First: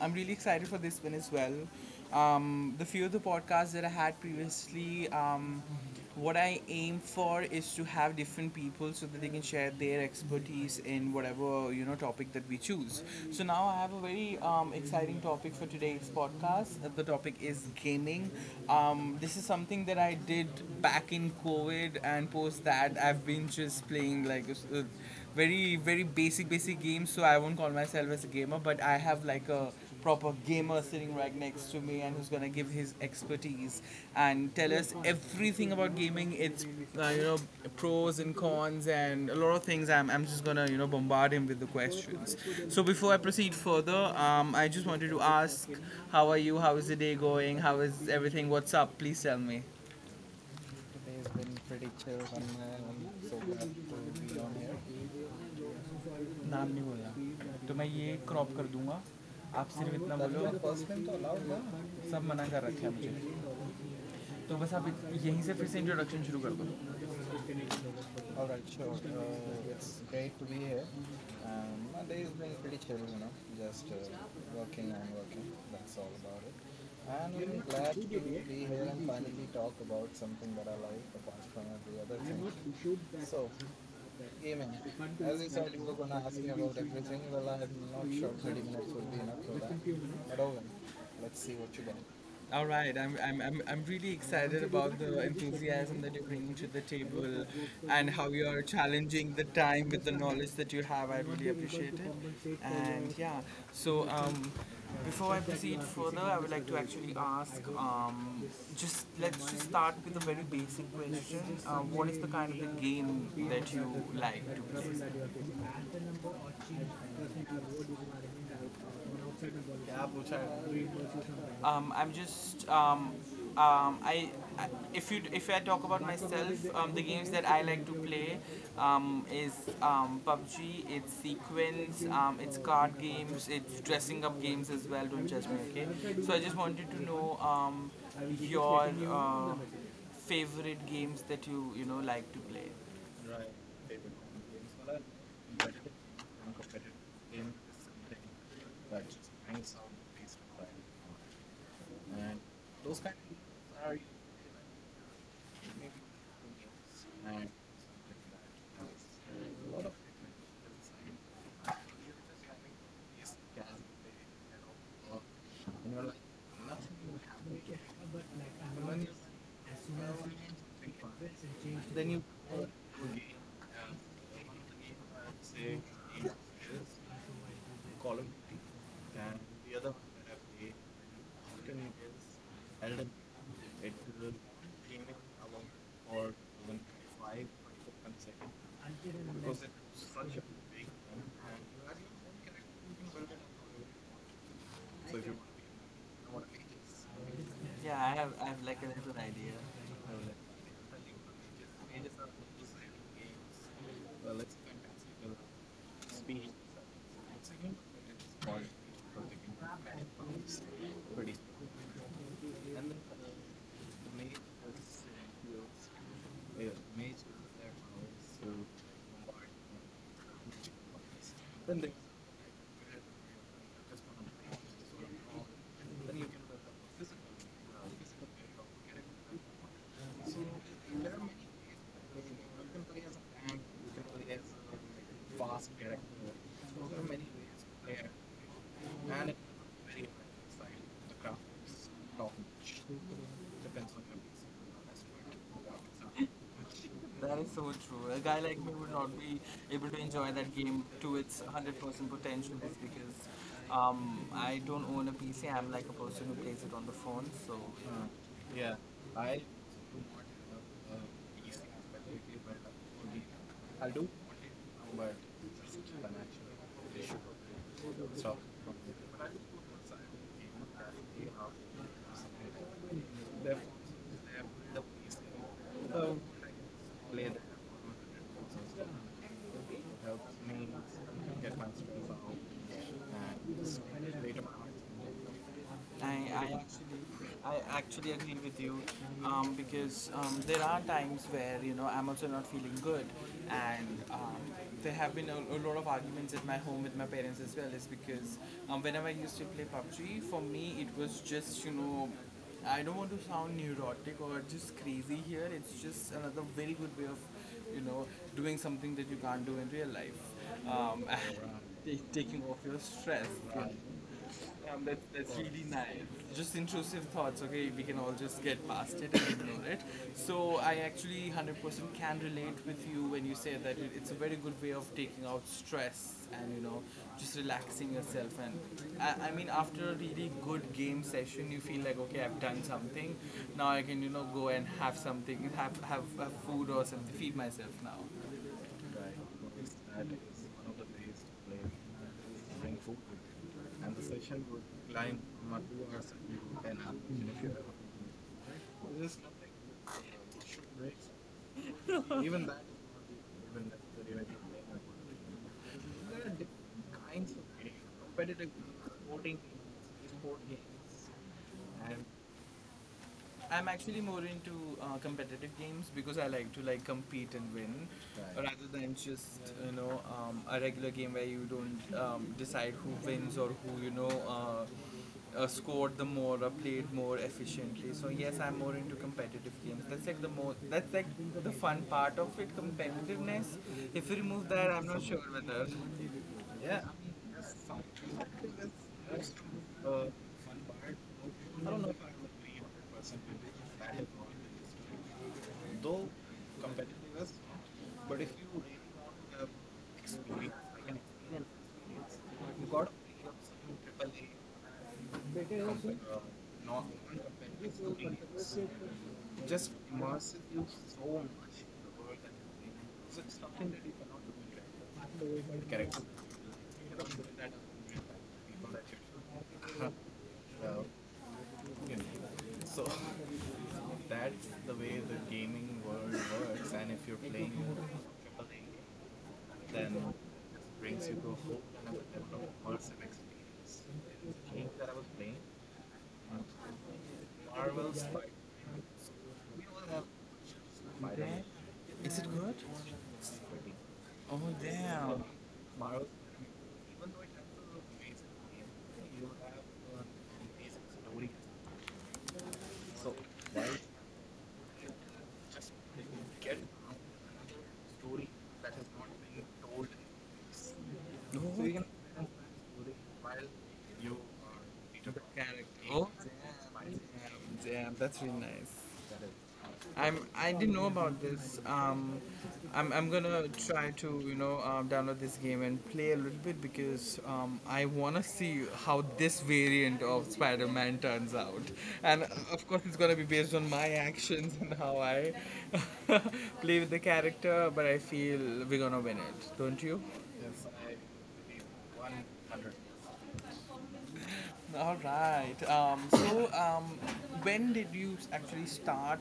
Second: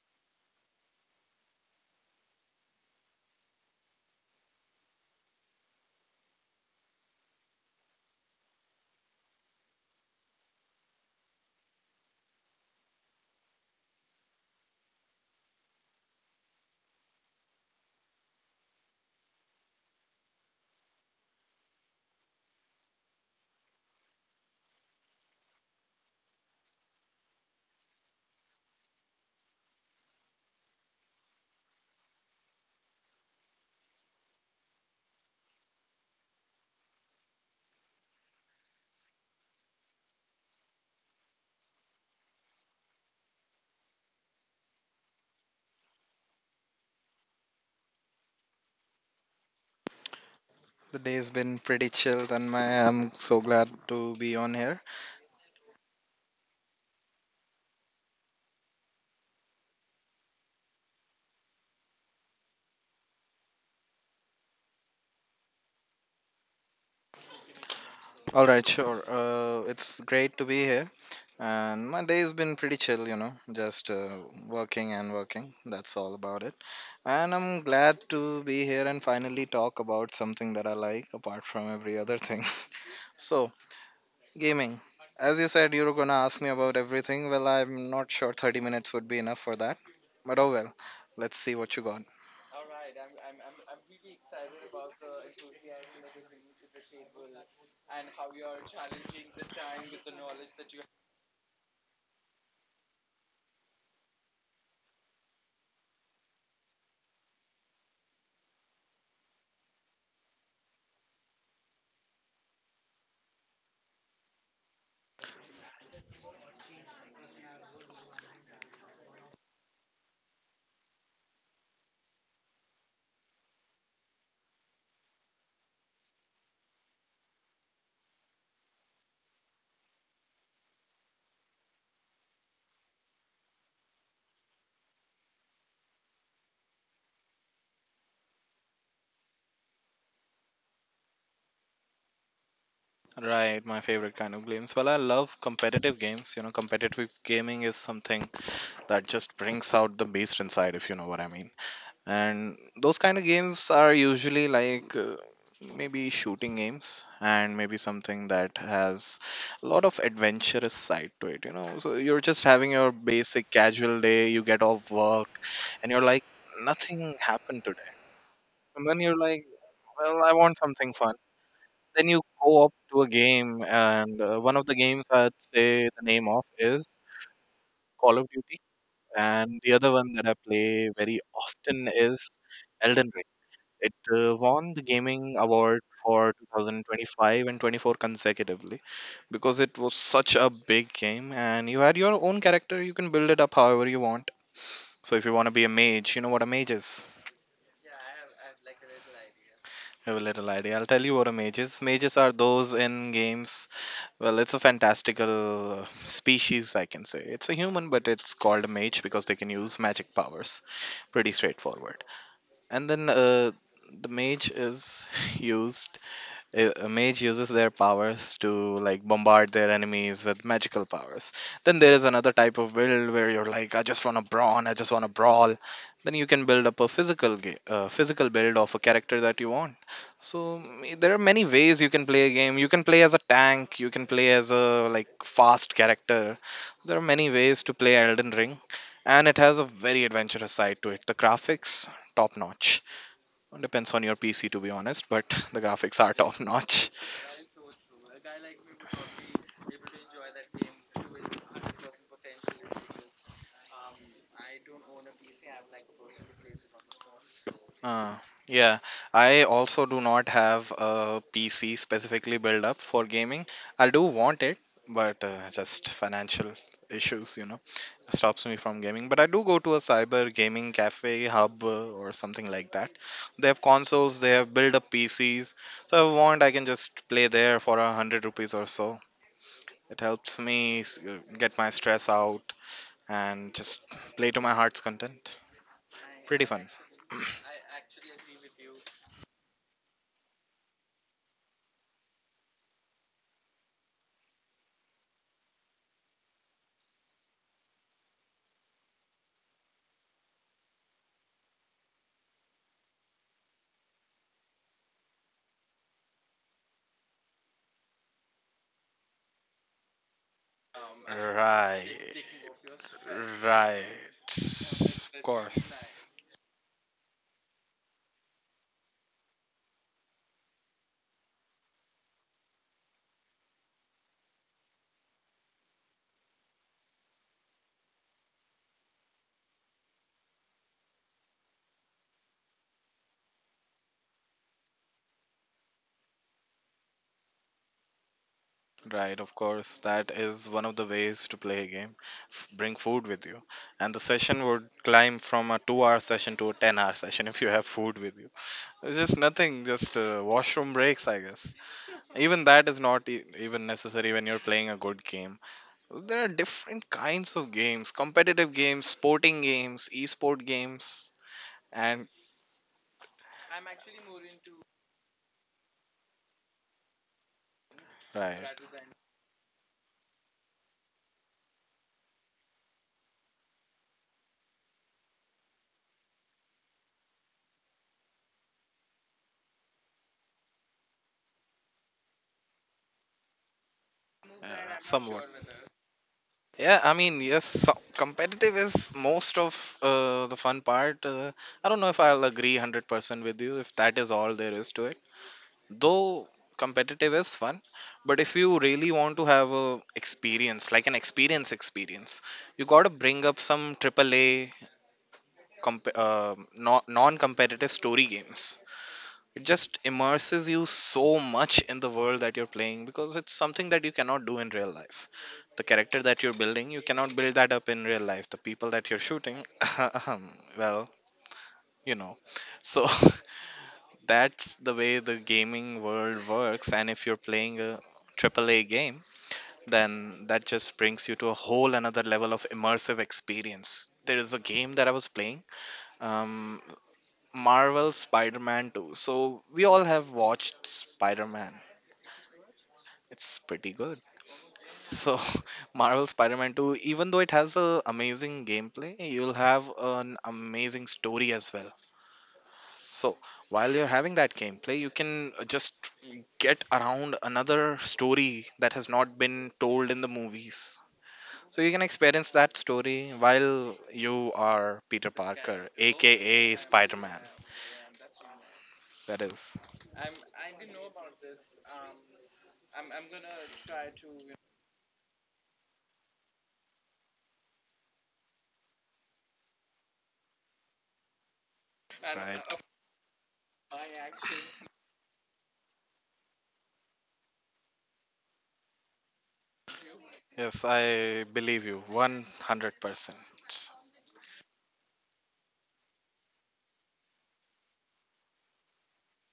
I'm really excited for this one as well. The few of the podcasts that I had previously, what I aim for is to have different people so that they can share their expertise in whatever you know topic that we choose. So now I have a very exciting topic for today's podcast. The topic is gaming. This is something that I did back in COVID, and post that I've been just playing like. Uh, very basic games, so I won't call myself as a gamer, but I have like a proper gamer sitting right next to me, and who's gonna give his expertise and tell us everything about gaming, its uh, you know pros and cons, and a lot of things. I'm just gonna you know bombard him with the questions. So before I proceed further, I just wanted to ask, how are you, how is the day going, how is everything, what's up, please tell me. The day's Today's been been pretty pretty chill chill, on my Tanmay. I'm own, so so glad glad to to be be on on here. here. नाम नहीं बोला तो मैं ये crop कर दूंगा, आप सिर्फ इतना बोलो, सब मनाना रखिया मुझे, तो बस आप यहीं से फिर से इंट्रोडक्शन शुरू करो. All Alright, right, sure. sure. It's It's great great to to be be here. here. And my Days day's have been been pretty pretty chill, chill, you know. Just just working working and and working. working. That's That's all all about about it. it. And And I'm I'm glad glad to to be be here here and and finally finally talk talk about about something something that that I I like like apart apart from from every the other other thing. things. So. So, Amen. gaming. As As you you said, said, you you were were going to gonna ask ask me me about about everything. everything. Well, Well, I'm I'm not not sure sure 30 30 minutes minutes would will be be enough enough for for that. that. But But oh Owen, well, let's let's see see what what you you get. got. All right, I'm really excited about the enthusiasm that you're bringing to the table and how you're challenging the time with the knowledge that you have. I really appreciate it. And yeah, so um, before I proceed further, I would like to actually ask, just let's just start with a very basic question. What is the kind of the game that you like to I'm just um, I, I if you if I talk about myself, the games that I like to play is PUBG, it's sequence, it's card games, it's dressing up games as well. Don't judge me, okay? So I just wanted to know, your uh, favorite games that you know like to play. Right. Right, my favorite Favorite kind of games. games Well, for. I love competitive Competitive, games. You know, non-competitive competitive game gaming is is something something that that just just brings hangs out out the based beast on, inside, if you know what I mean. and And those those kind kind of of, games are usually like maybe shooting games and. and maybe something that has a lot of adventurous side to it. So you're just having your basic casual day, you get off work, and you're like, nothing happened today. And then you're like, well, I want something fun. Then you go up to a game, and one of the games, I'd say, the name of is Call of Duty. And the other one that I play very often is Elden Ring. It won the gaming award for 2025 and 24 consecutively, because it was such a big game, and you had your own character. You can build it up however you want. So if you want to be a mage. You know what a mage is? Yeah, I have like a little idea. I have a little idea. I'll tell you what a mage is. Mages are those in games. Well, it's a fantastical species, I can say. It's a human, but it's called a mage because they can use magic powers. Pretty straightforward. And then the mage is used a mage uses their powers to like bombard their enemies with magical powers. Then there is another type of build where you're like, I just want to brawn, I just want to brawl. Then you can build up a physical physical build of a character that you want. So there are many ways you can play a game. You can play as a tank. You can play as a like fast character. There are many ways to play Elden Ring, and it has a very adventurous side to it. The graphics, top notch. Depends on your PC, to be honest, but the graphics are top notch. That is so true. A guy like me would not be able to enjoy that game to its 100% potential just because I don't own a PC. I'm like a person who plays it on the phone. So Uh, yeah, I also do not have a PC specifically built up for gaming. I do want it, but just financial issues, stops me from gaming. But I do go to a cyber gaming cafe hub, or something like that. They have consoles, they have built up PCs. So if I want, I can just play there for 100 rupees or so. It helps me get my stress out and just play to my heart's content. I, Pretty I fun. actually I actually agree with you, because there are times where you know I'm also not feeling good, and there have been a lot of arguments at my home with my parents as well, is because whenever I used to play PUBG, for me it was just you know, I don't want to sound neurotic or just crazy here, it's just another very good way of you know doing something that you can't do in real life, and Right. taking off your stress. Right. Um, that, Of that's really nice. course. Just intrusive thoughts, okay? We can all just get past it and ignore it. So, I actually 100% can relate with you when you say that it's a very good way of taking out stress and, you know, just relaxing yourself. And I mean, after a really good game session, you feel like, okay, I've done something. Now I can, you know, go and have something, have food or something, feed myself now. Right, of course. That is one of the ways to play a game. Bring food with you. And the session would climb from a 2-hour session to a 10-hour session if you have food with you. It's just nothing, just washroom breaks, I guess. Even that is not even necessary when you're playing a good game. There are different kinds of games: competitive games, sporting games, esport games, and. I'm actually more into competitive games because I like to like compete and win, Right. Right. rather than just you know a regular game where you don't decide who wins or who you know uh, scored the more or played more efficiently. So yes, I'm more into competitive games. That's like the more, that's like the fun part of it, competitiveness. If you remove that, I'm not sure Somewhat. whether. Yeah, Yeah. I mean, yes, so competitive is most of the fun part. I don't know if I'll agree 100% with you if that is all there is to it. Though competitive is fun, but if you really want to have a experience, like an experience experience, you got to bring up some AAA non-competitive story games. It just immerses you so much in the world that you're playing, because it's something that you cannot do in real life. The character that you're building, you cannot build that up in real life. The people that you're shooting, well, you know. So that's the way the gaming world works. And if you're playing a AAA game, then that just brings you to a whole another level of immersive experience. There is a game that I was playing, um, Marvel Spider Man 2. So we all have watched Spider Man. Is it good? It's pretty good. Oh So, damn. Marvel Spider-Man 2, even though it has a amazing gameplay, you'll have an amazing story as well. So, while you're having that gameplay, you can just get around another story that has not been told in the movies. So, So you you can can experience that story while you are Peter character. Parker, Oh, aka Spider-Man. damn, damn, that's really nice. That is I didn't know about this. Um, I'm gonna try to you know download this game and play a little bit because I wanna see how this variant of Spider-Man turns out, and right. of course it's gonna be based on my actions and how I play with the character. But I feel we're gonna win it, don't you? Yes, I believe you 100%. All right. When did you actually start?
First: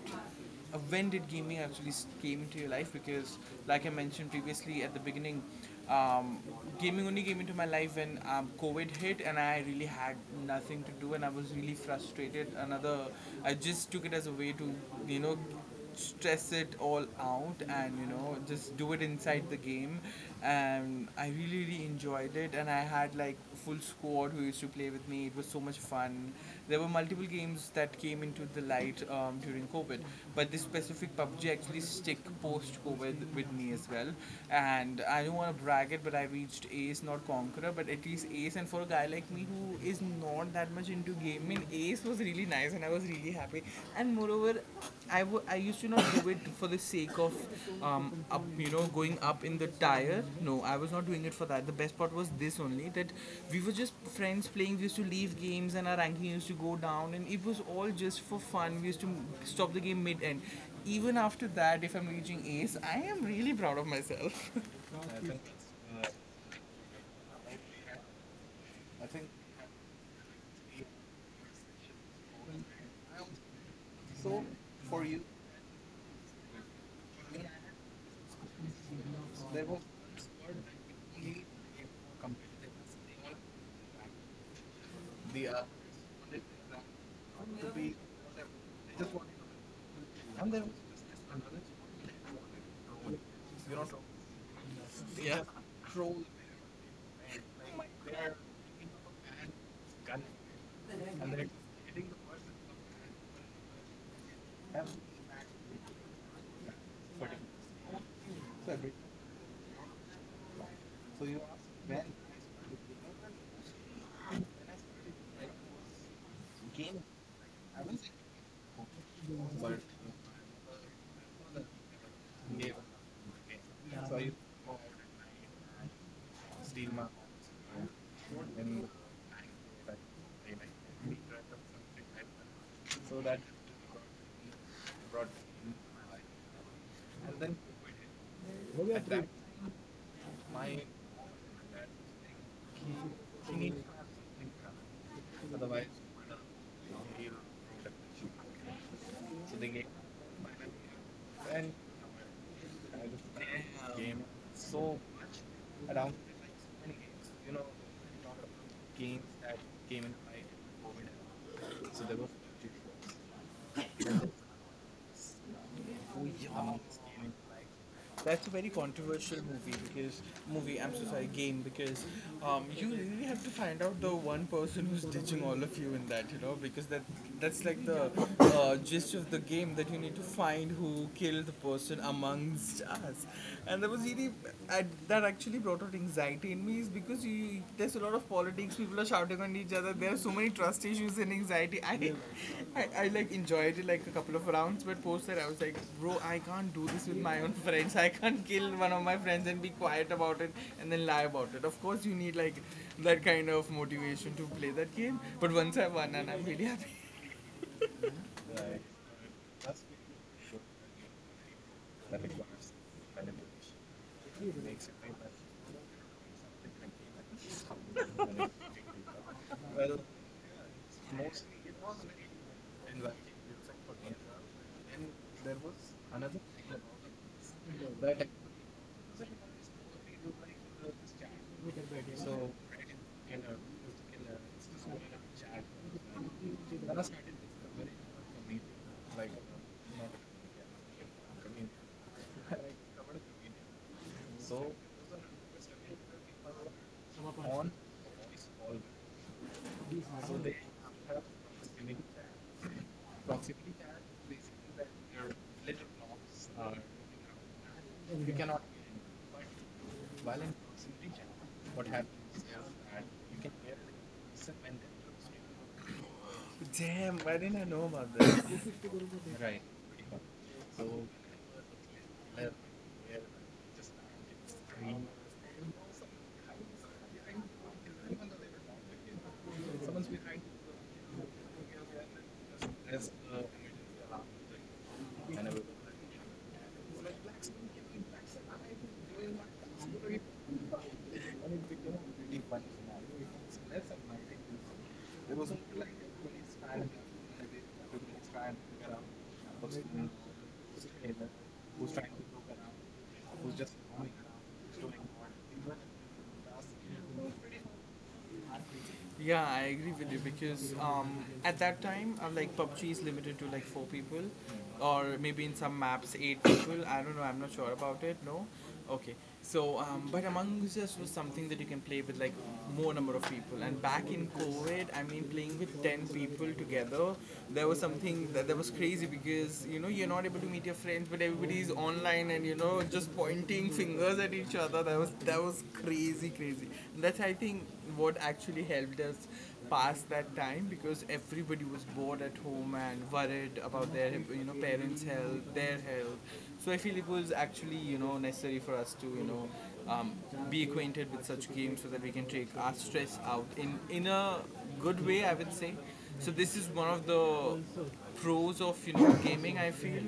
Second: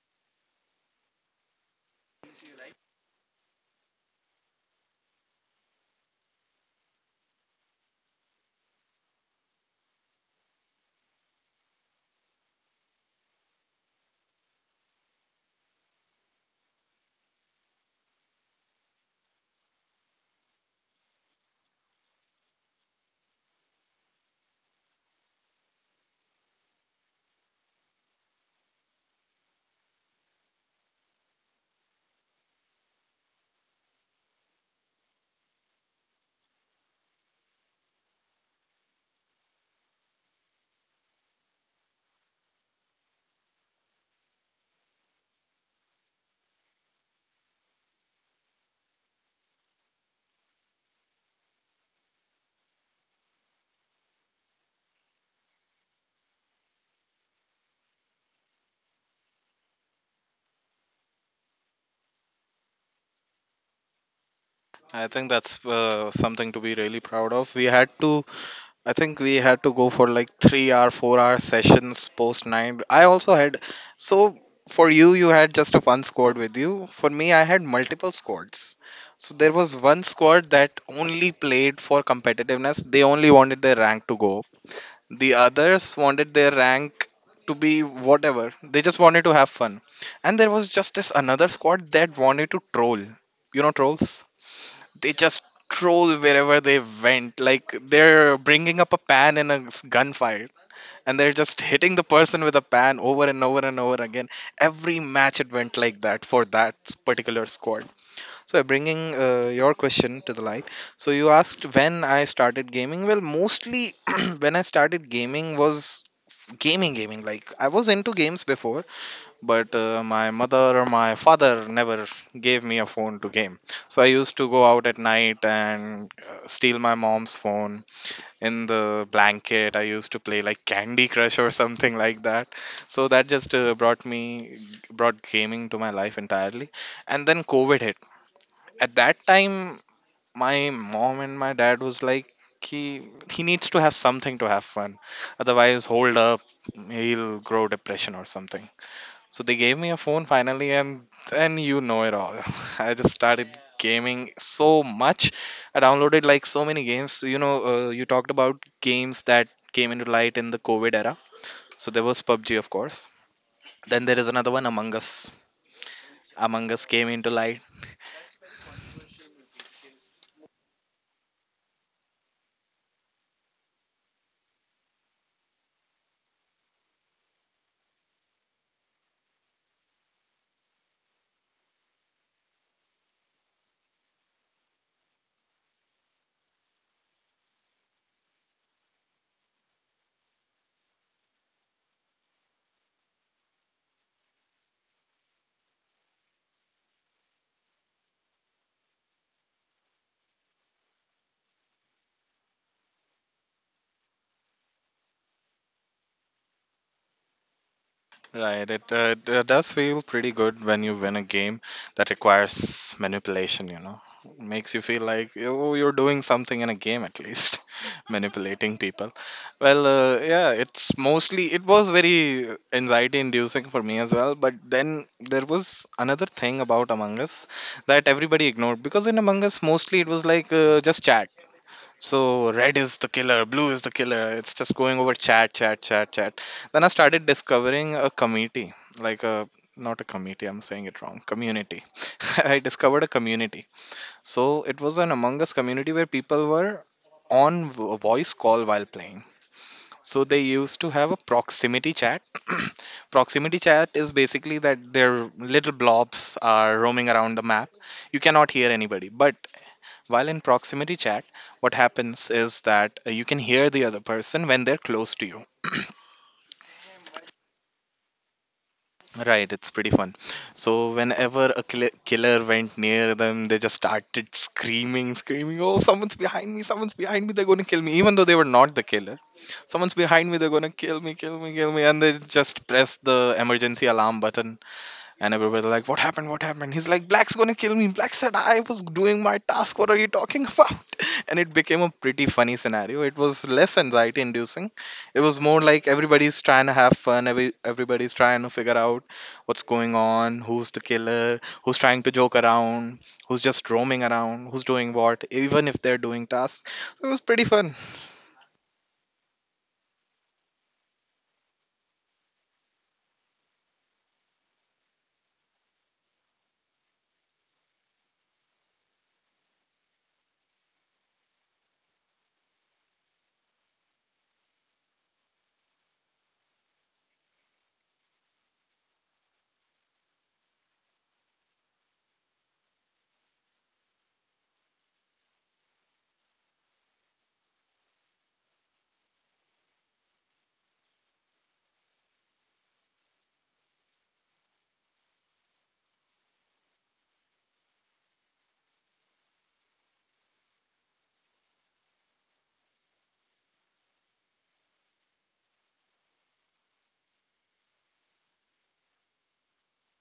When did gaming actually came into your life? Because, like I mentioned previously at the beginning, um, gaming only came into my life when COVID hit, and I really had nothing to do, and I was really frustrated. Another, I just took it as a way to, you know, stress it all out and you know just do it inside the game, and I really enjoyed it, and I had like full squad who used to play with me. It was so much fun. There were multiple games that came into the light during COVID, but this specific PUBG actually stick post COVID with me as well. And I don't want to brag it, but I reached ace, not conqueror, but at least ace. And for a guy like me who is not that much into game, I mean, ace was really nice, and I was really happy. And moreover, I used to not do it for the sake of up you know going up in the tire. No, I was not doing it for that. The best part was this only, that we were just friends playing. We used to leave games, and our ranking used to go down, and it was all just for fun. We used to stop the game mid end. Even after that, if I'm reaching ace, I am really proud of myself. I think that's something to be really proud of. I think we had to go for like 3-hour, 4-hour sessions post nine. I also had, so for you, you had just a one squad with you. For me, I had multiple squads. So there was one squad that only played for competitiveness. They only wanted their rank to go up. The others wanted their rank to be whatever. They just wanted to have fun. And there was just this another squad that wanted to troll. You know, trolls? They just troll wherever they went. Like they're bringing up a pan in a gunfight, and they're just hitting the person with a pan over and over and over again. Every match it went like that for that particular squad. So bringing your question to the light. So you asked when I started gaming. Well, mostly when I started gaming was gaming. Like I was into games before, but my mother or my father never gave me a phone to game. So I used to go out at night and steal my mom's phone. In the blanket I used to play like Candy Crush or something like that. So that just brought gaming to my life entirely. And then COVID hit. At that time, my mom and my dad was like, he he needs to have something to have fun, otherwise, hold up, he'll grow depression or something. So they gave me a phone finally, and then you know it all. I just started gaming so much. I downloaded like so many games. So, you talked about games that came into light in the COVID era. So there was PUBG, of course. Then there is another one, Among Us. Among Us came into light. That's a very controversial movie because movie. I'm so sorry, game, because you really have to find out the one person who's ditching all of you in that. You know, because that, that's like the gist of the game, that you need to find who killed the person amongst us. And that was really, I, that actually brought out anxiety in me, is because you there's a lot of politics. People are shouting on each other. There are so many trust issues and anxiety. I like enjoyed it like a couple of rounds, but post that I was like, bro, I can't do this with my own friends. I can't kill one of my friends and be quiet about it and then lie about it. Of course, you need like that kind of motivation to play that game. But once I won, and I'm really happy. Right, it does feel pretty good when you win a game that requires manipulation. Makes you feel like, oh, you're doing something in a game at least, manipulating people. Well, yeah, it was very anxiety inducing for me as well. But then there was another thing about Among Us that everybody ignored, because in Among Us, mostly it was like just chat. So red is the killer, blue is the killer. It's just going over chat, chat, chat, chat. Then I started discovering a committee, like a, not a committee, I'm saying it wrong, community. I discovered a community. So it was an Among Us community where people were on voice call while playing. So they used to have a proximity chat. Proximity chat is basically that their little blobs are roaming around the map. You cannot hear anybody, but while in proximity chat, what happens is that you can hear the other person when they're close to you. Right, it's pretty fun. So whenever a killer went near them, they just started screaming, screaming, "Oh, someone's behind me! Someone's behind me! They're going to kill me!" Even though they were not the killer, someone's behind me! They're going to kill me, kill me, kill me! And they just pressed the emergency alarm button. And everybody like, what happened? What happened? He's like, Black's gonna kill me. Black said I was doing my task. What are you talking about? And it became a pretty funny scenario. It was less anxiety inducing. It was more like everybody's trying to have fun. Everybody's trying to figure out what's going on, who's the killer, who's trying to joke around, who's just roaming around, who's doing what, even if they're doing tasks. So it was pretty fun. Yeah, I agree with you because, at that time, like PUBG is limited to like four people, or maybe in some maps eight people. I don't know. I'm not sure about it. No, okay. So, but Among Us was something that you can play with like more number of people. And back in COVID, I mean, playing with 10 people together, there was something that, that was crazy because you know you're not able to meet your friends, but everybody's online and you know just pointing fingers at each other. That was, that was crazy. That's I think what actually helped us pass that time, because everybody was bored at home and worried about their you know parents' health, their health. So I feel it was actually you know necessary for us to you know um, be acquainted with such games so that we can take our stress out in a good way, I would say. So this is one of the pros of you know gaming, I feel.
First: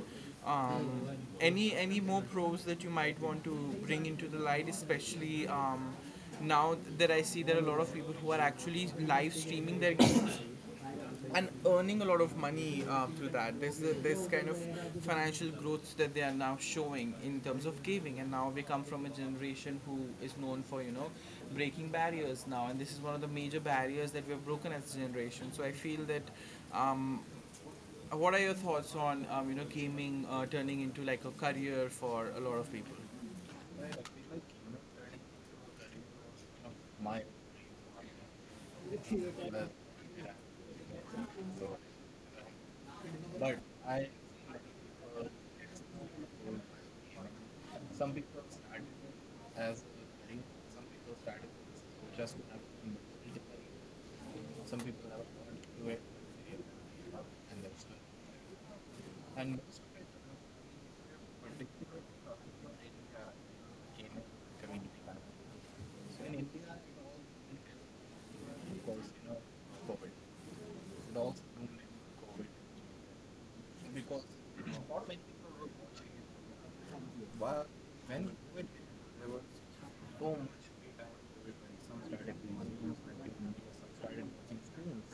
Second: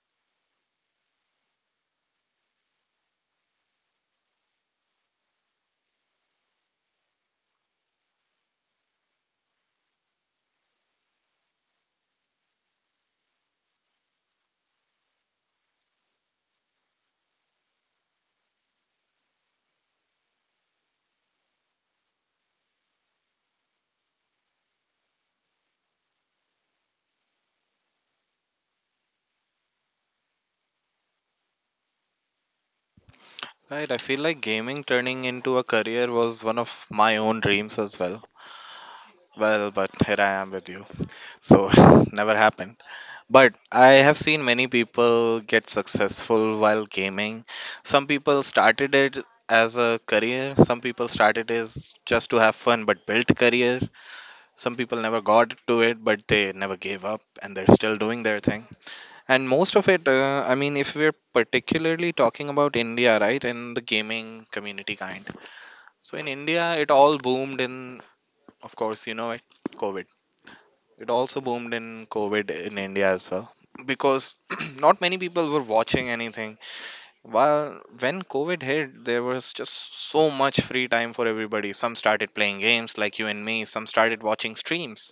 Um, any more pros that you might want to bring into the light, especially now that I see there are a lot of people who are actually live streaming their games and earning a lot of money through that. There's the, this kind of financial growth that they are now showing in terms of gaming, and now we come from a generation who is known for you know breaking barriers now, and this is one of the major barriers that we have broken as a generation. So I feel that. Um, what are your thoughts on you know gaming turning into like a career for a lot of people? Right, I feel like gaming turning into a career was one of my own dreams as well. Well, but here I am with you. So never happened. But I have seen many people get successful while gaming. Some people started it as a career. Some people started as just to have fun but built career. Some people never got to it, but they never gave up, and they're still doing their thing. And most of it, if we're particularly talking about India, right, and the gaming community kind. So in India, it all boomed in, of course, you know it, COVID. It also boomed in COVID in India as well because not many people were watching anything. While when COVID hit, there was just so much free time for everybody. Some started playing games like you and me, some started watching streams.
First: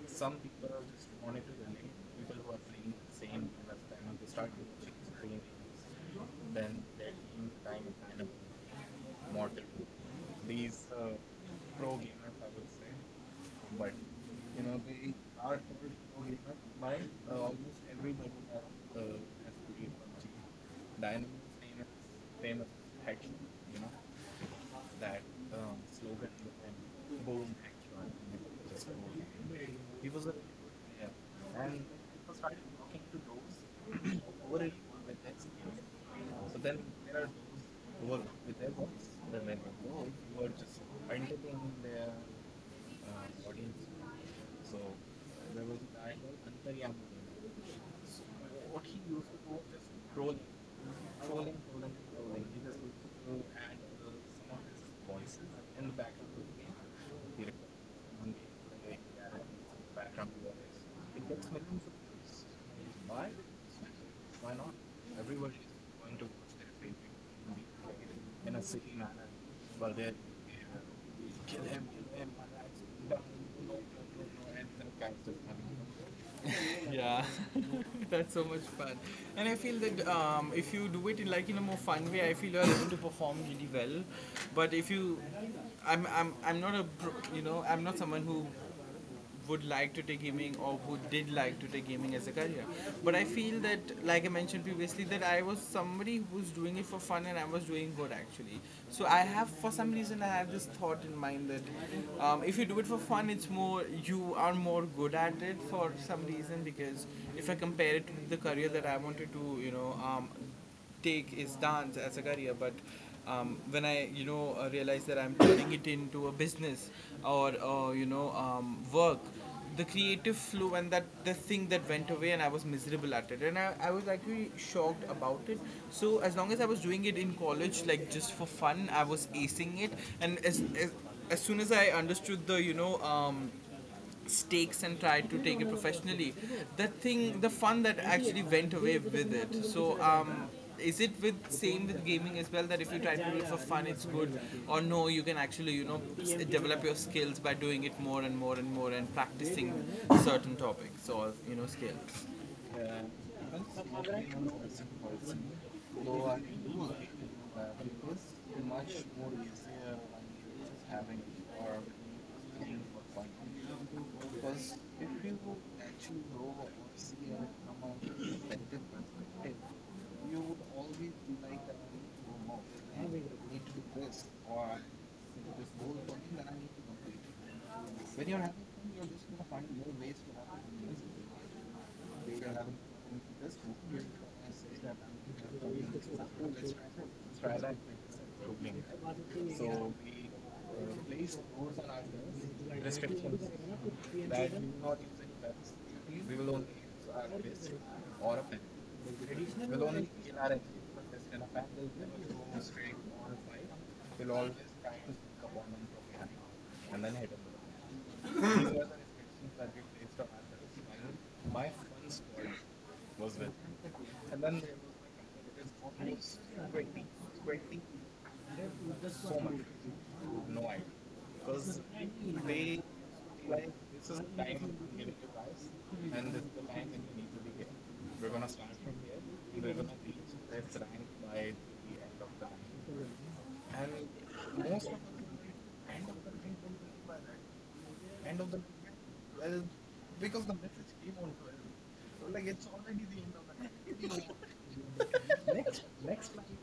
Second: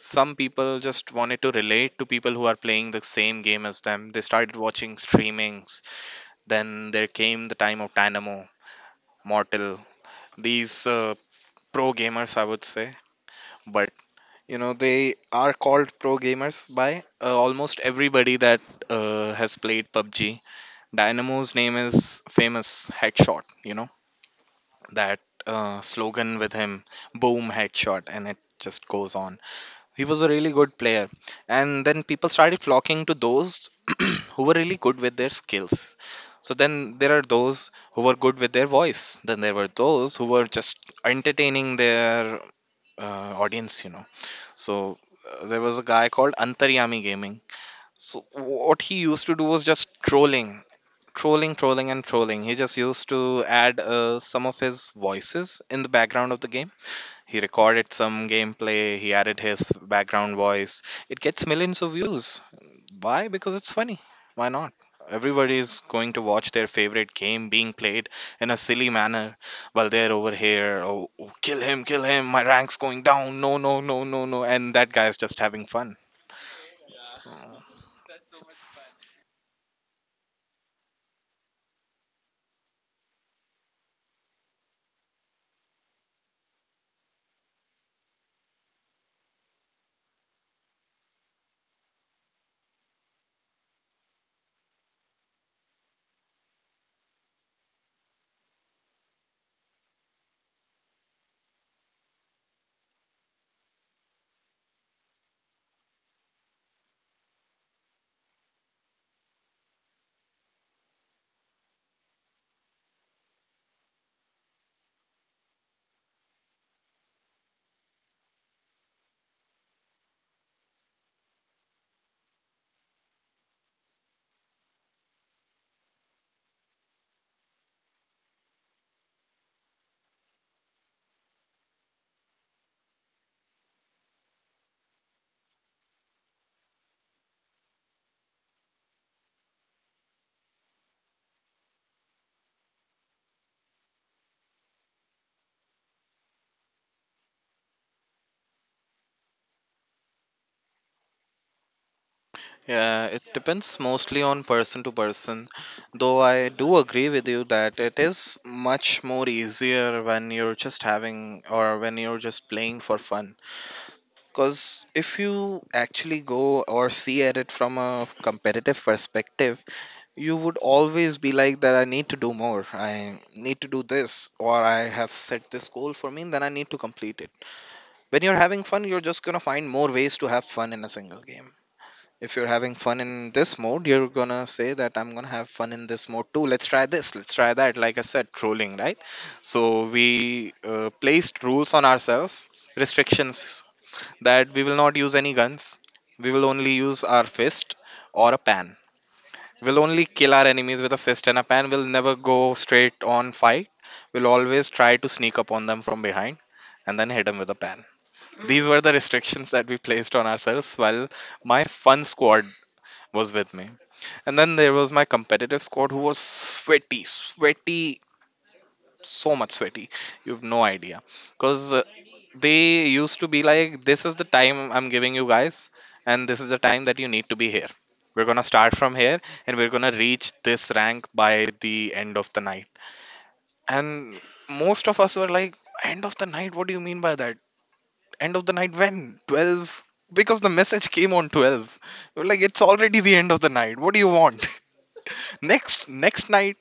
Some people just wanted to relate to people who are playing the same game as them. They started watching streamings. Then there came the time of Dynamo, Mortal, these pro gamers, I would say. But you know, they are called pro gamers by almost everybody that has played PUBG. Dynamo's name is famous headshot, you know, that slogan with him, boom, headshot, and it just goes on. He was a really good player. And then people started flocking to those who were really good with their skills. So then there are those who were good with their voice. Then there were those who were just entertaining their audience, you know, so there was a guy called Antaryami Gaming. So what he used to do was just trolling, trolling, trolling, and trolling. He just used to add some of his voices in the background of the game. He recorded some gameplay. He added his background voice. It gets millions of views. Why? Because it's funny. Why not? Everybody is going to watch their favorite game being played in a silly manner while they're over here. Oh, oh, kill him, kill him. My rank's going down. No, no, no, no, no. And that guy's just having fun. Yeah. That's so much fun. And I feel that if you do it in in a more fun way, I feel you're able to perform really well. But if you, I'm not a pro- I'm not someone who would like to take gaming, or who did like to take gaming as a career. But I feel that, like I mentioned previously, that I was somebody who was doing it for fun, and I was doing good actually. So I have, for some reason I have this thought in mind that if you do it for fun, it's more, you are more good at that, did for some reason, because if I compare it to the career that I wanted to, take is dance as a career. But when I, realize that I'm turning it into a business, or, work, the creative flow and that, the thing that went away, and I was miserable at it, and I was actually shocked about it. So as long as I was doing it in college, like just for fun, I was acing it. And as soon as I understood the stakes and tried to take it professionally, the fun that actually went away with it. So is it with same with gaming as well, that if you try to do it for fun, it's good? Or no, you can actually, develop your skills by doing it more and more and more, and practicing certain topics or skills. Yeah, it depends mostly on person to person. Though I do agree with you that it is much more easier when you're just having or when you're just playing for fun. Because if you actually Actually know, go or or see see, at or it come from out a with a better competitive perspective. perspective, You you would would always always be be like, like, that that I I need need to to do know more, more, and I I need need to to do do this, this, or or I have set this this goal goal for for me, me then that I I need need to to complete. complete it. When When you're you're having having fun, fun, you're you're just just going going to to find find more more ways ways to to have have fun fun in in a this single world. game. When If you're you're having having fun fun in with this this book, mode, you're you're going going to to say say that that I'm I'm going to have going have fun fun in with this this book. mode too. Oh, Let's let's try try that. this, let's Let's try try that, like I that. said, trolling, right? So So we we place placed rules goals on on ourselves, ourselves. restrictions, that we will not use any guns, we will only use our fist or a pan. We'll only kill our enemies with a fist and a pan. We'll never go straight on fight. We'll always try to sneak up on them from behind and then hit them with a pan. These were the restrictions that we placed on ourselves while my fun squad was with me. And then there was my competitive squad who was sweaty, sweaty, so much sweaty. You've no idea. Because they used to be like, this is the time I'm giving you guys, and this is the time that you need to be here. We're gonna start from here and we're gonna reach this rank by the end of the night. And most of us were like, end of the night, what do you mean by that? End of the night when 12, because the message came on 12. We are like, it's already the end of the night, what do you want? Next night.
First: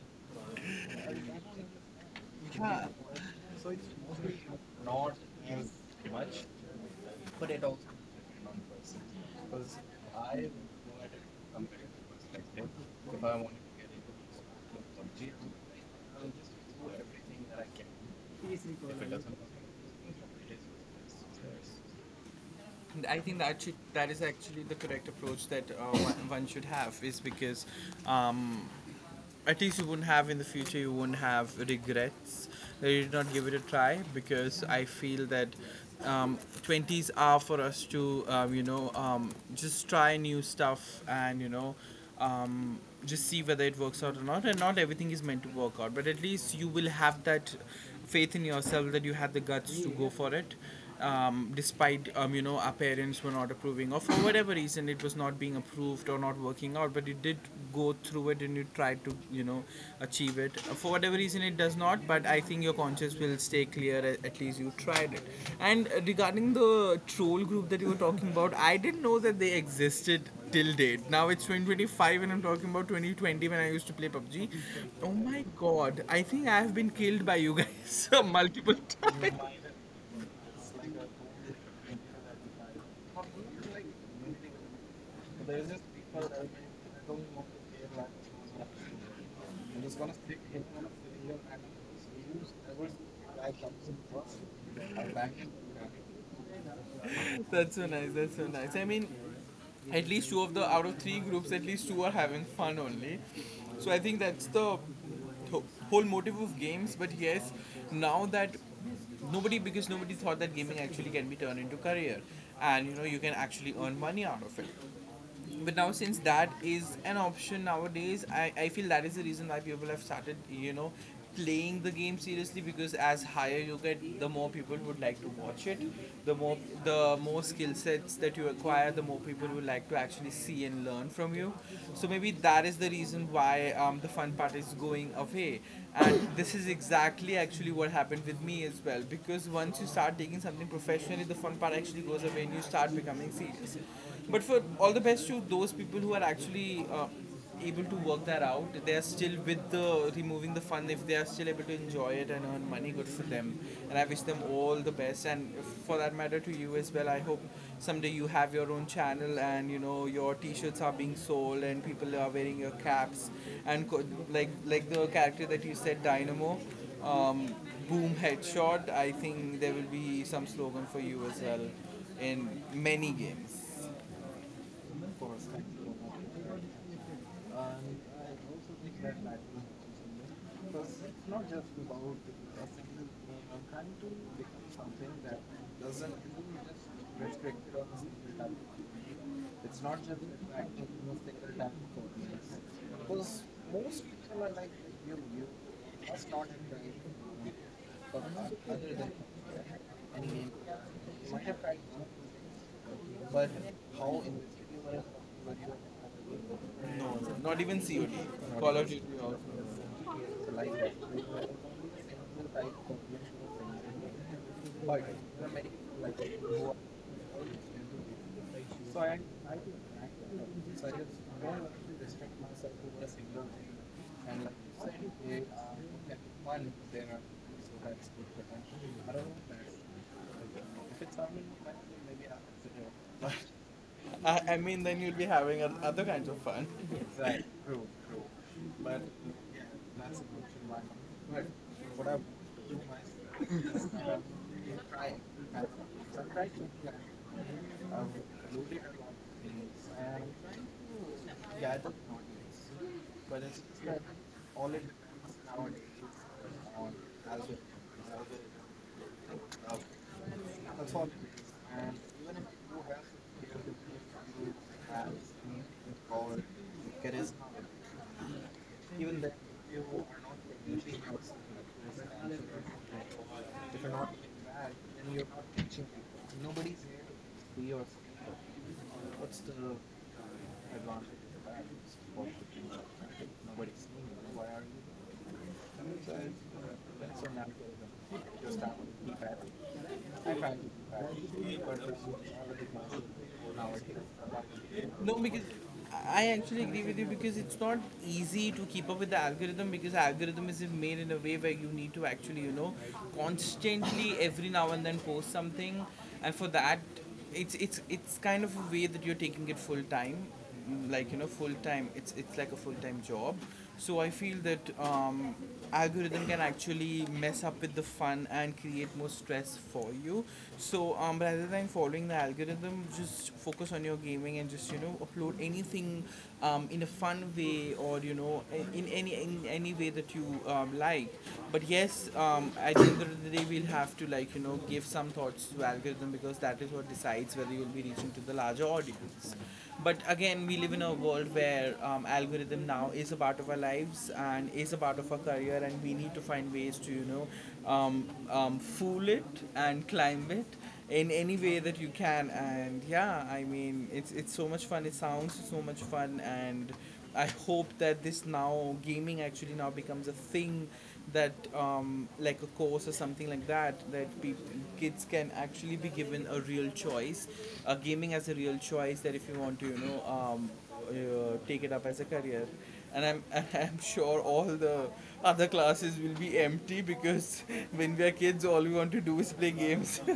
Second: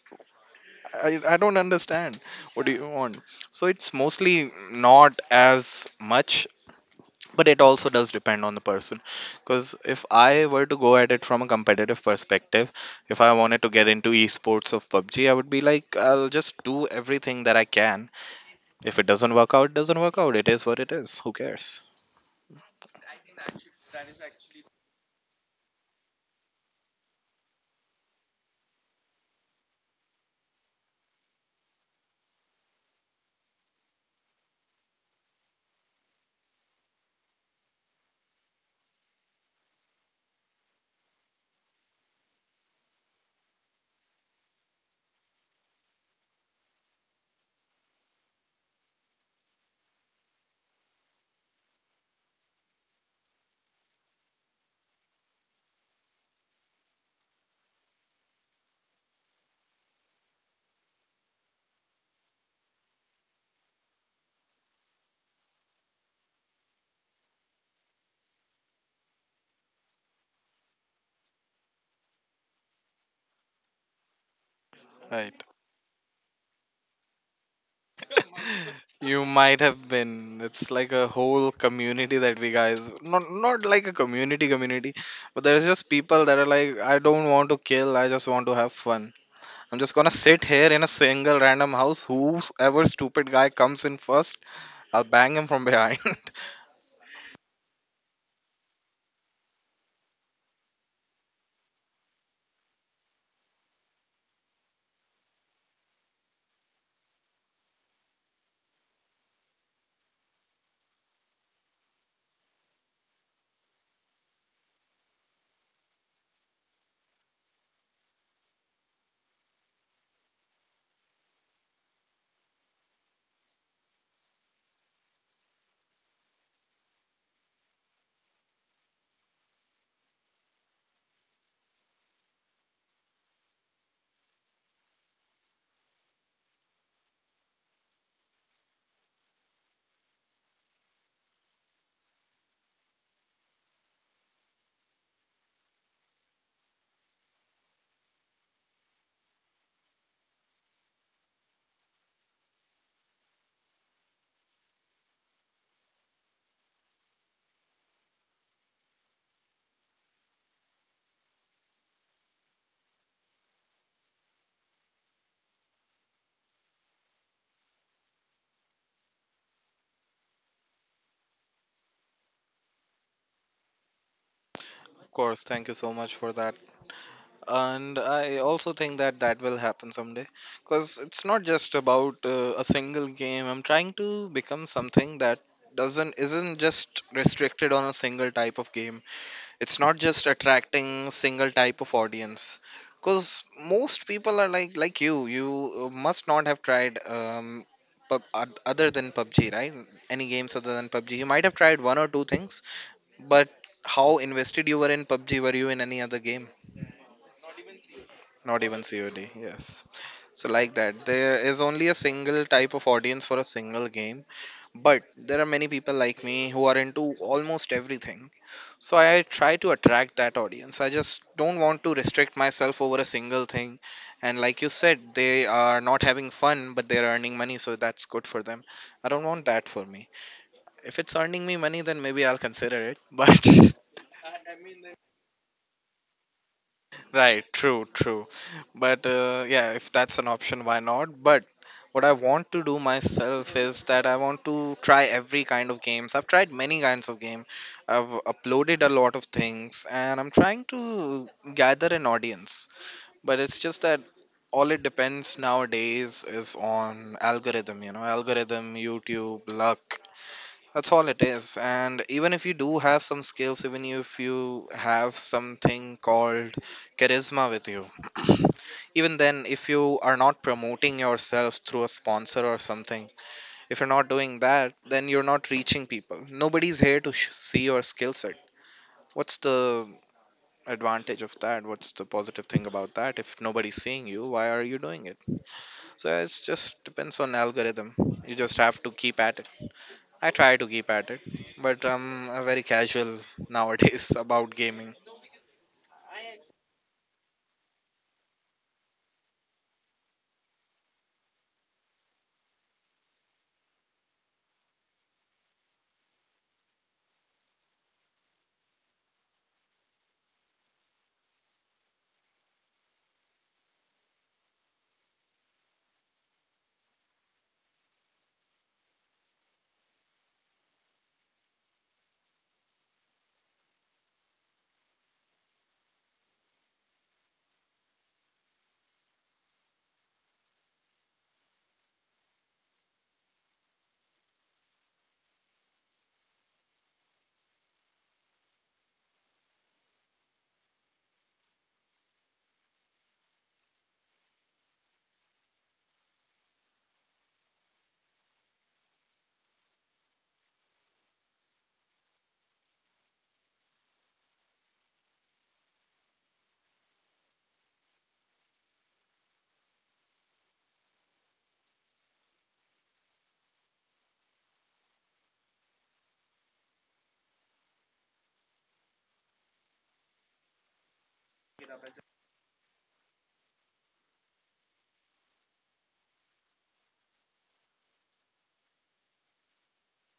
I don't understand, what do Huh. you want? So it's mostly not as much, but it also does depend on the person. Because if I were to go at it from a competitive perspective, if I wanted to get into esports of PUBG, I would be like, I'll just do everything that I can. If it doesn't work out, it doesn't work out, it is what it is, who cares. I think that should, that is actually the correct approach that one should have, is because um, at least you wouldn't have in the future, you wouldn't have regrets that you did not give it a try. Because I feel that 20s are for us to just try new stuff, and um, just see whether it works out or not. And not everything is meant to work out, but at least you will have that faith in yourself that you had the guts to go for it, despite our parents were not approving, or for whatever reason it was not being approved or not working out, but you did go through it and you tried to achieve it. For whatever reason it does not, but I think your conscience will stay clear, at least you tried it. And regarding the troll group that you were talking about, I didn't know that they existed till date. Now it's 2025 and I'm talking about 2020 when I used to play PUBG. Oh Right, my god, I think I've been killed by you guys you might have been. It's like a whole community that we guys, not like a community community, but there's just people that are like, I don't multiple want to kill, I just want to have fun. I'm just gonna sit here in a single random house, whoever stupid guy comes in first, I'll bang him times. from behind. That's so nice. That's so nice. I mean, at least two of the out of three groups, at least two are having fun only. So I think that's the th- whole motive of games. But yes, now that nobody, because nobody thought that gaming actually can be turned into career, and you know you can actually earn money out of it. But now, since that is an option nowadays, I feel that is the reason why people have started, you know, playing the game seriously. Because as higher you get, the more people would like to watch it. the more the more skill sets that you acquire, the more people would like to actually see and learn from you. So maybe that is the reason why the fun part is going away. And this is exactly actually what happened with me as well, because once you start taking something professionally, the fun part actually goes away and you start becoming serious. But for all the best to those people who are actually able to work that out, they are still with the removing the fun. If they are still able to enjoy it and earn money, good for them. And I wish them all the best. And for that matter, to you as well. I hope someday you have your own channel, and you know your T-shirts are being sold and people are wearing your caps, and like the character that you said, Dynamo. Um, boom headshot, I think there will be some slogan for you as well in many games, Of for course, thank you respecting so your much for that. matrimony. And And I I also also think declare that that that that will happen is someday, because because it's it's not not just just about about a a single single game. name. I'm I'm trying trying to to become become something something that that doesn't doesn't, isn't isn't just just restricted restricted on on a a single single type type of of game. people. It's It's not not just just acting in attracting a single single type type of of audience. audience, because Because most most people people are are like like you, you. you You must must not not have have tried tried for, other other than than PUBG, right? Any any games name. other than PUBG. You You might might have have tried tried one or one, two things, but but how how in, invested you were in PUBG? Were you in any other game? no, not even COD. Not Call even of Duty COD. also. Yes. So like that, there But is only a single type of audience for a single game. But there are many people like me who are like, into almost everything. So so I try I to do, attract that audience. I so I just just don't don't want to restrict restrict myself myself over a to a single single thing. thing. And And like you like said, you said, they they are are not at having fun, one, but they're there are, earning money, so so that's that's good good for them. potential. I I don't don't know, want that that's for me. like, If if it's it's earning something, me money, then maybe maybe I'll I'll consider consider it. it. But I mean, then you'll be having other kinds of fun. right, Right, true, true, true. true. But But yeah, yeah, if that's that's a an option, option, why not? why. But But what I what I would want to do do myself myself is is that I want to in try trying every kind as of games. I've tried try to many plan. kinds of game. I've I've uploaded loaded a a lot lot of of things, things and and I'm trying to gather gathered an audience. knowledge. But But it's it's just just that that all all it it depends depends nowadays is nowadays on, on algorithm. You know, Algorithms, algorithm, YouTube, luck. That's that's all all it is. And even if you do have some skills, even if you have something called it is. charisma with you, And even even if then, if you have to you deal, are not you have seen promoting it, or there is even that you are not using yourself through a your, sponsor or something, if if you're you're not not doing that, then in you're your, not reaching people. Nobody's nobody's, here to see your skill set. What's the not, advantage of that? What's the positive thing about that? If nobody's nobody's, seeing you, why are you doing it? So it just depends on algorithm. You just have to keep at it. I try to keep at it, but I'm very casual not. nowadays about gaming. No, because I actually agree with you, because it's not easy to keep up with the algorithm, because algorithm is made in a way where you need to actually, you know, constantly, every now and then, post something. And for that, it's it's kind of a way that you're taking it full time. Like, you know, full time, it's like a full time job. So I feel that algorithm can actually mess up with the fun and create more stress for you. So rather than following the algorithm, just focus on your gaming and just, you know, upload anything in a fun way, or in any way that you like. But yes, at the end of the day, we'll have to, like, you know, give some thoughts to algorithm, because that is what decides whether you'll be reaching to the larger audience. But again, we live in a world where algorithm now is a part of our lives and is a part of our career, and we need to find ways to fool it and climb it in any way that you can. And yeah, I mean, it's so much fun. It sounds so much fun. And I hope that this, now, gaming actually now becomes a thing, that like a course or something like that, that peop kids can actually be given a real choice, gaming as a real choice, that if you want to, take it up as a career. And I'm sure all the other classes will be empty, because when we are kids all we want to do is play games.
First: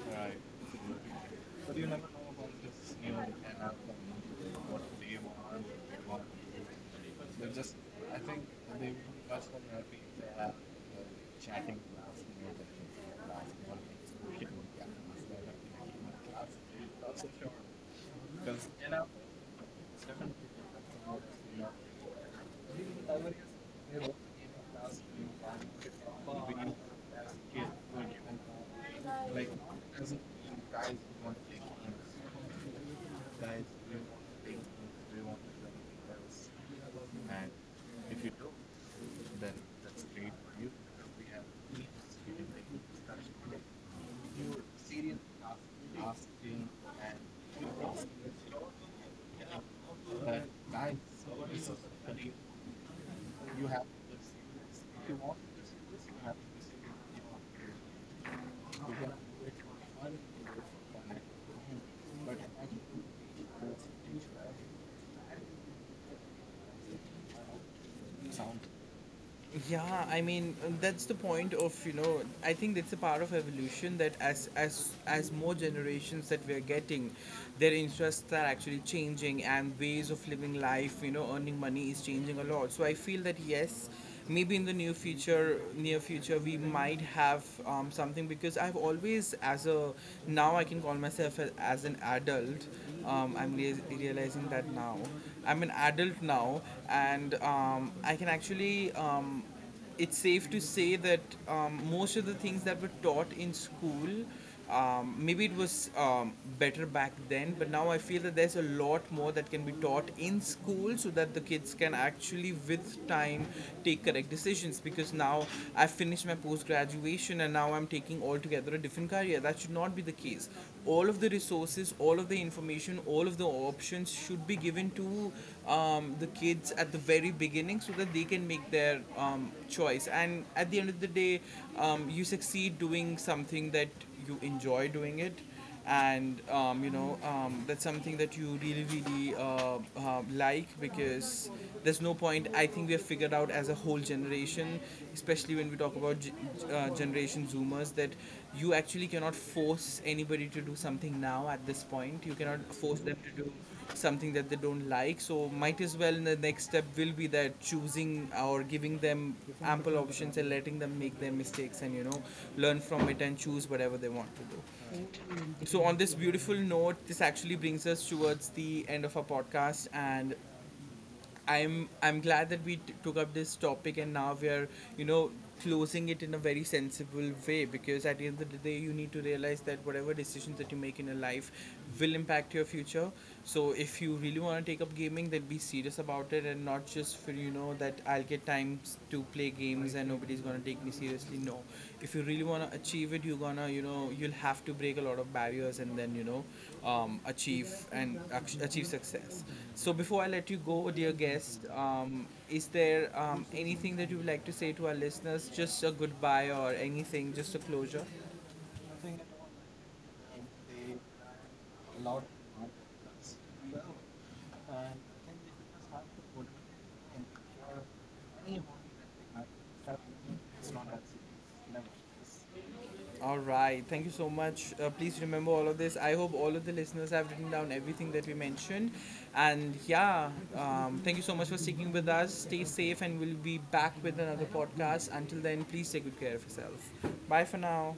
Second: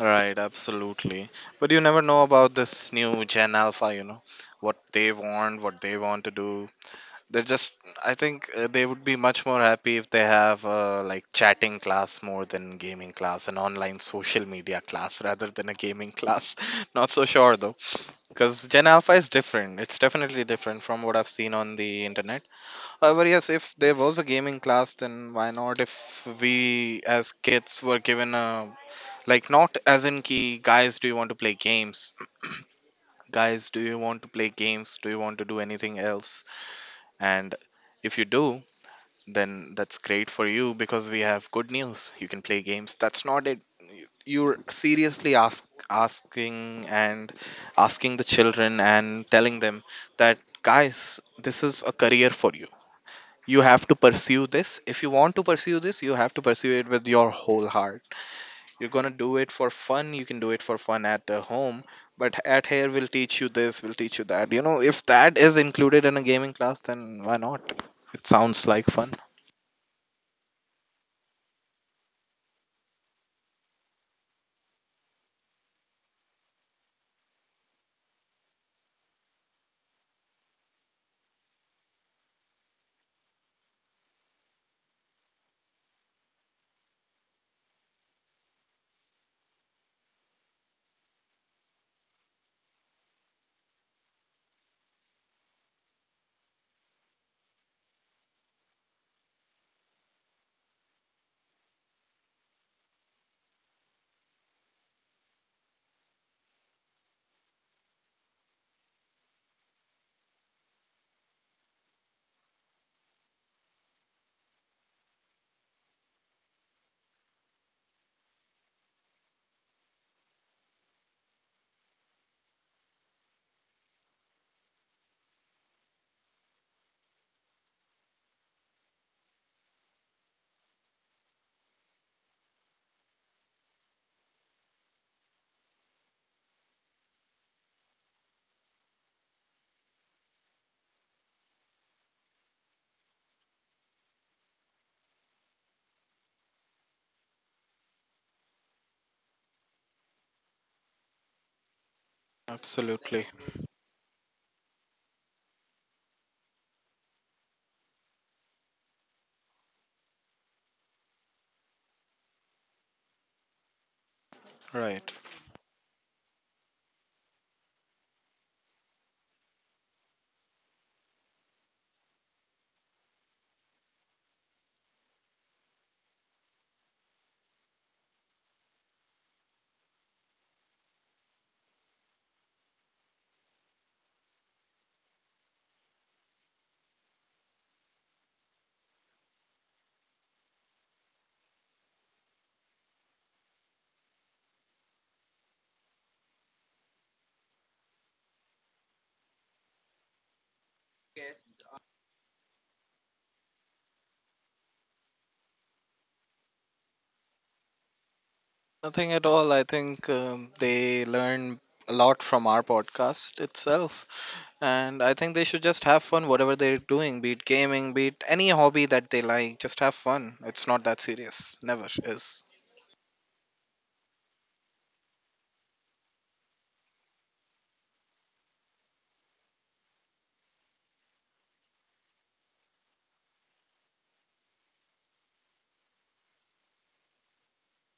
Right, absolutely. But you never know about this new Gen Alpha, you know, what they want to do. They're just, I think they would be much more happy if they have like chatting class more than gaming class, an online social media class rather than a gaming class. Not so sure though, because Gen Alpha is different. It's definitely different from what I've seen on the internet. However, yes, if there was a gaming class, then why not? If we as kids were given a like, not as in key, guys, do you want to play games? Guys, do you want to play games? Do you want to do anything else? And if you do, then that's great for you because we have good news. You can play games. That's not it. You- You're seriously asking and asking the children and telling them that, guys, this is a career for you. You have to pursue this. If you want to pursue this, you have to pursue it with your whole heart. You're going to do it for fun, you can do it for fun at the home, but at here we'll teach you this, we'll teach you that. You know, if that is included in a gaming class, then why not? It sounds like fun. Yeah, I mean, that's the point of, you know, I think that's a part of evolution, that as more generations that we are getting, their interests are actually changing, and ways of living life, you know, earning money, is changing a lot. So I feel that yes, maybe in the near future we might have something. Because I've always as a, now I can call myself as an adult. I'm realizing that now I'm an adult now, and I can actually. It's safe to say that most of the things that were taught in school, maybe it was better back then, but now I feel that there's a lot more that can be taught in school, so that the kids can actually, with time, take correct decisions. Because now I've finished my post graduation and now I'm taking all together a different career. That should not be the case. All of the resources, all of the information, all of the options should be given to the kids at the very beginning, so that they can make their choice. And at the end of the day, you succeed doing something that you enjoy doing it, and that's something that you really really like. Because there's no point, I think we have figured out as a whole generation, especially when we talk about generation zoomers, that you actually cannot force anybody to do something now. At this point you cannot force them Absolutely, to do something that they don't like. So might as well the next step will be that choosing, or giving them ample options and letting them make their mistakes and, you know, learn from it and choose whatever they want to do. right. So, on this beautiful note, this actually brings us towards the end of our podcast, and I'm glad that we took up this topic, and now we are, you know, closing it in a very sensible way. Because at the end of the day, you need to realize that whatever decisions that you make in your life will impact your future. So, if you really want to take up gaming, then be serious about it, and not just for, you know, that I'll get times to play games and nobody's gonna take me seriously. No, if you really wanna achieve it, you're gonna, you know, you'll have to break a lot of barriers, and then, you know, achieve and achieve success. So before I let you go, dear guest, is there anything that you would like to say to our listeners? Just a goodbye or anything, just a closure. Nothing at all. I think they learn a lot from our podcast itself, and I think they should just have fun whatever they're doing, be it gaming, be it any hobby that they like. Just have fun. It's not that serious, never is. All right, thank you so much. Please remember all of this. I hope all of the listeners have written down everything that we mentioned. And yeah, thank you so much for sticking with us. Stay safe, and we'll be back with another podcast. Until then, please take good care of yourself. Bye for now.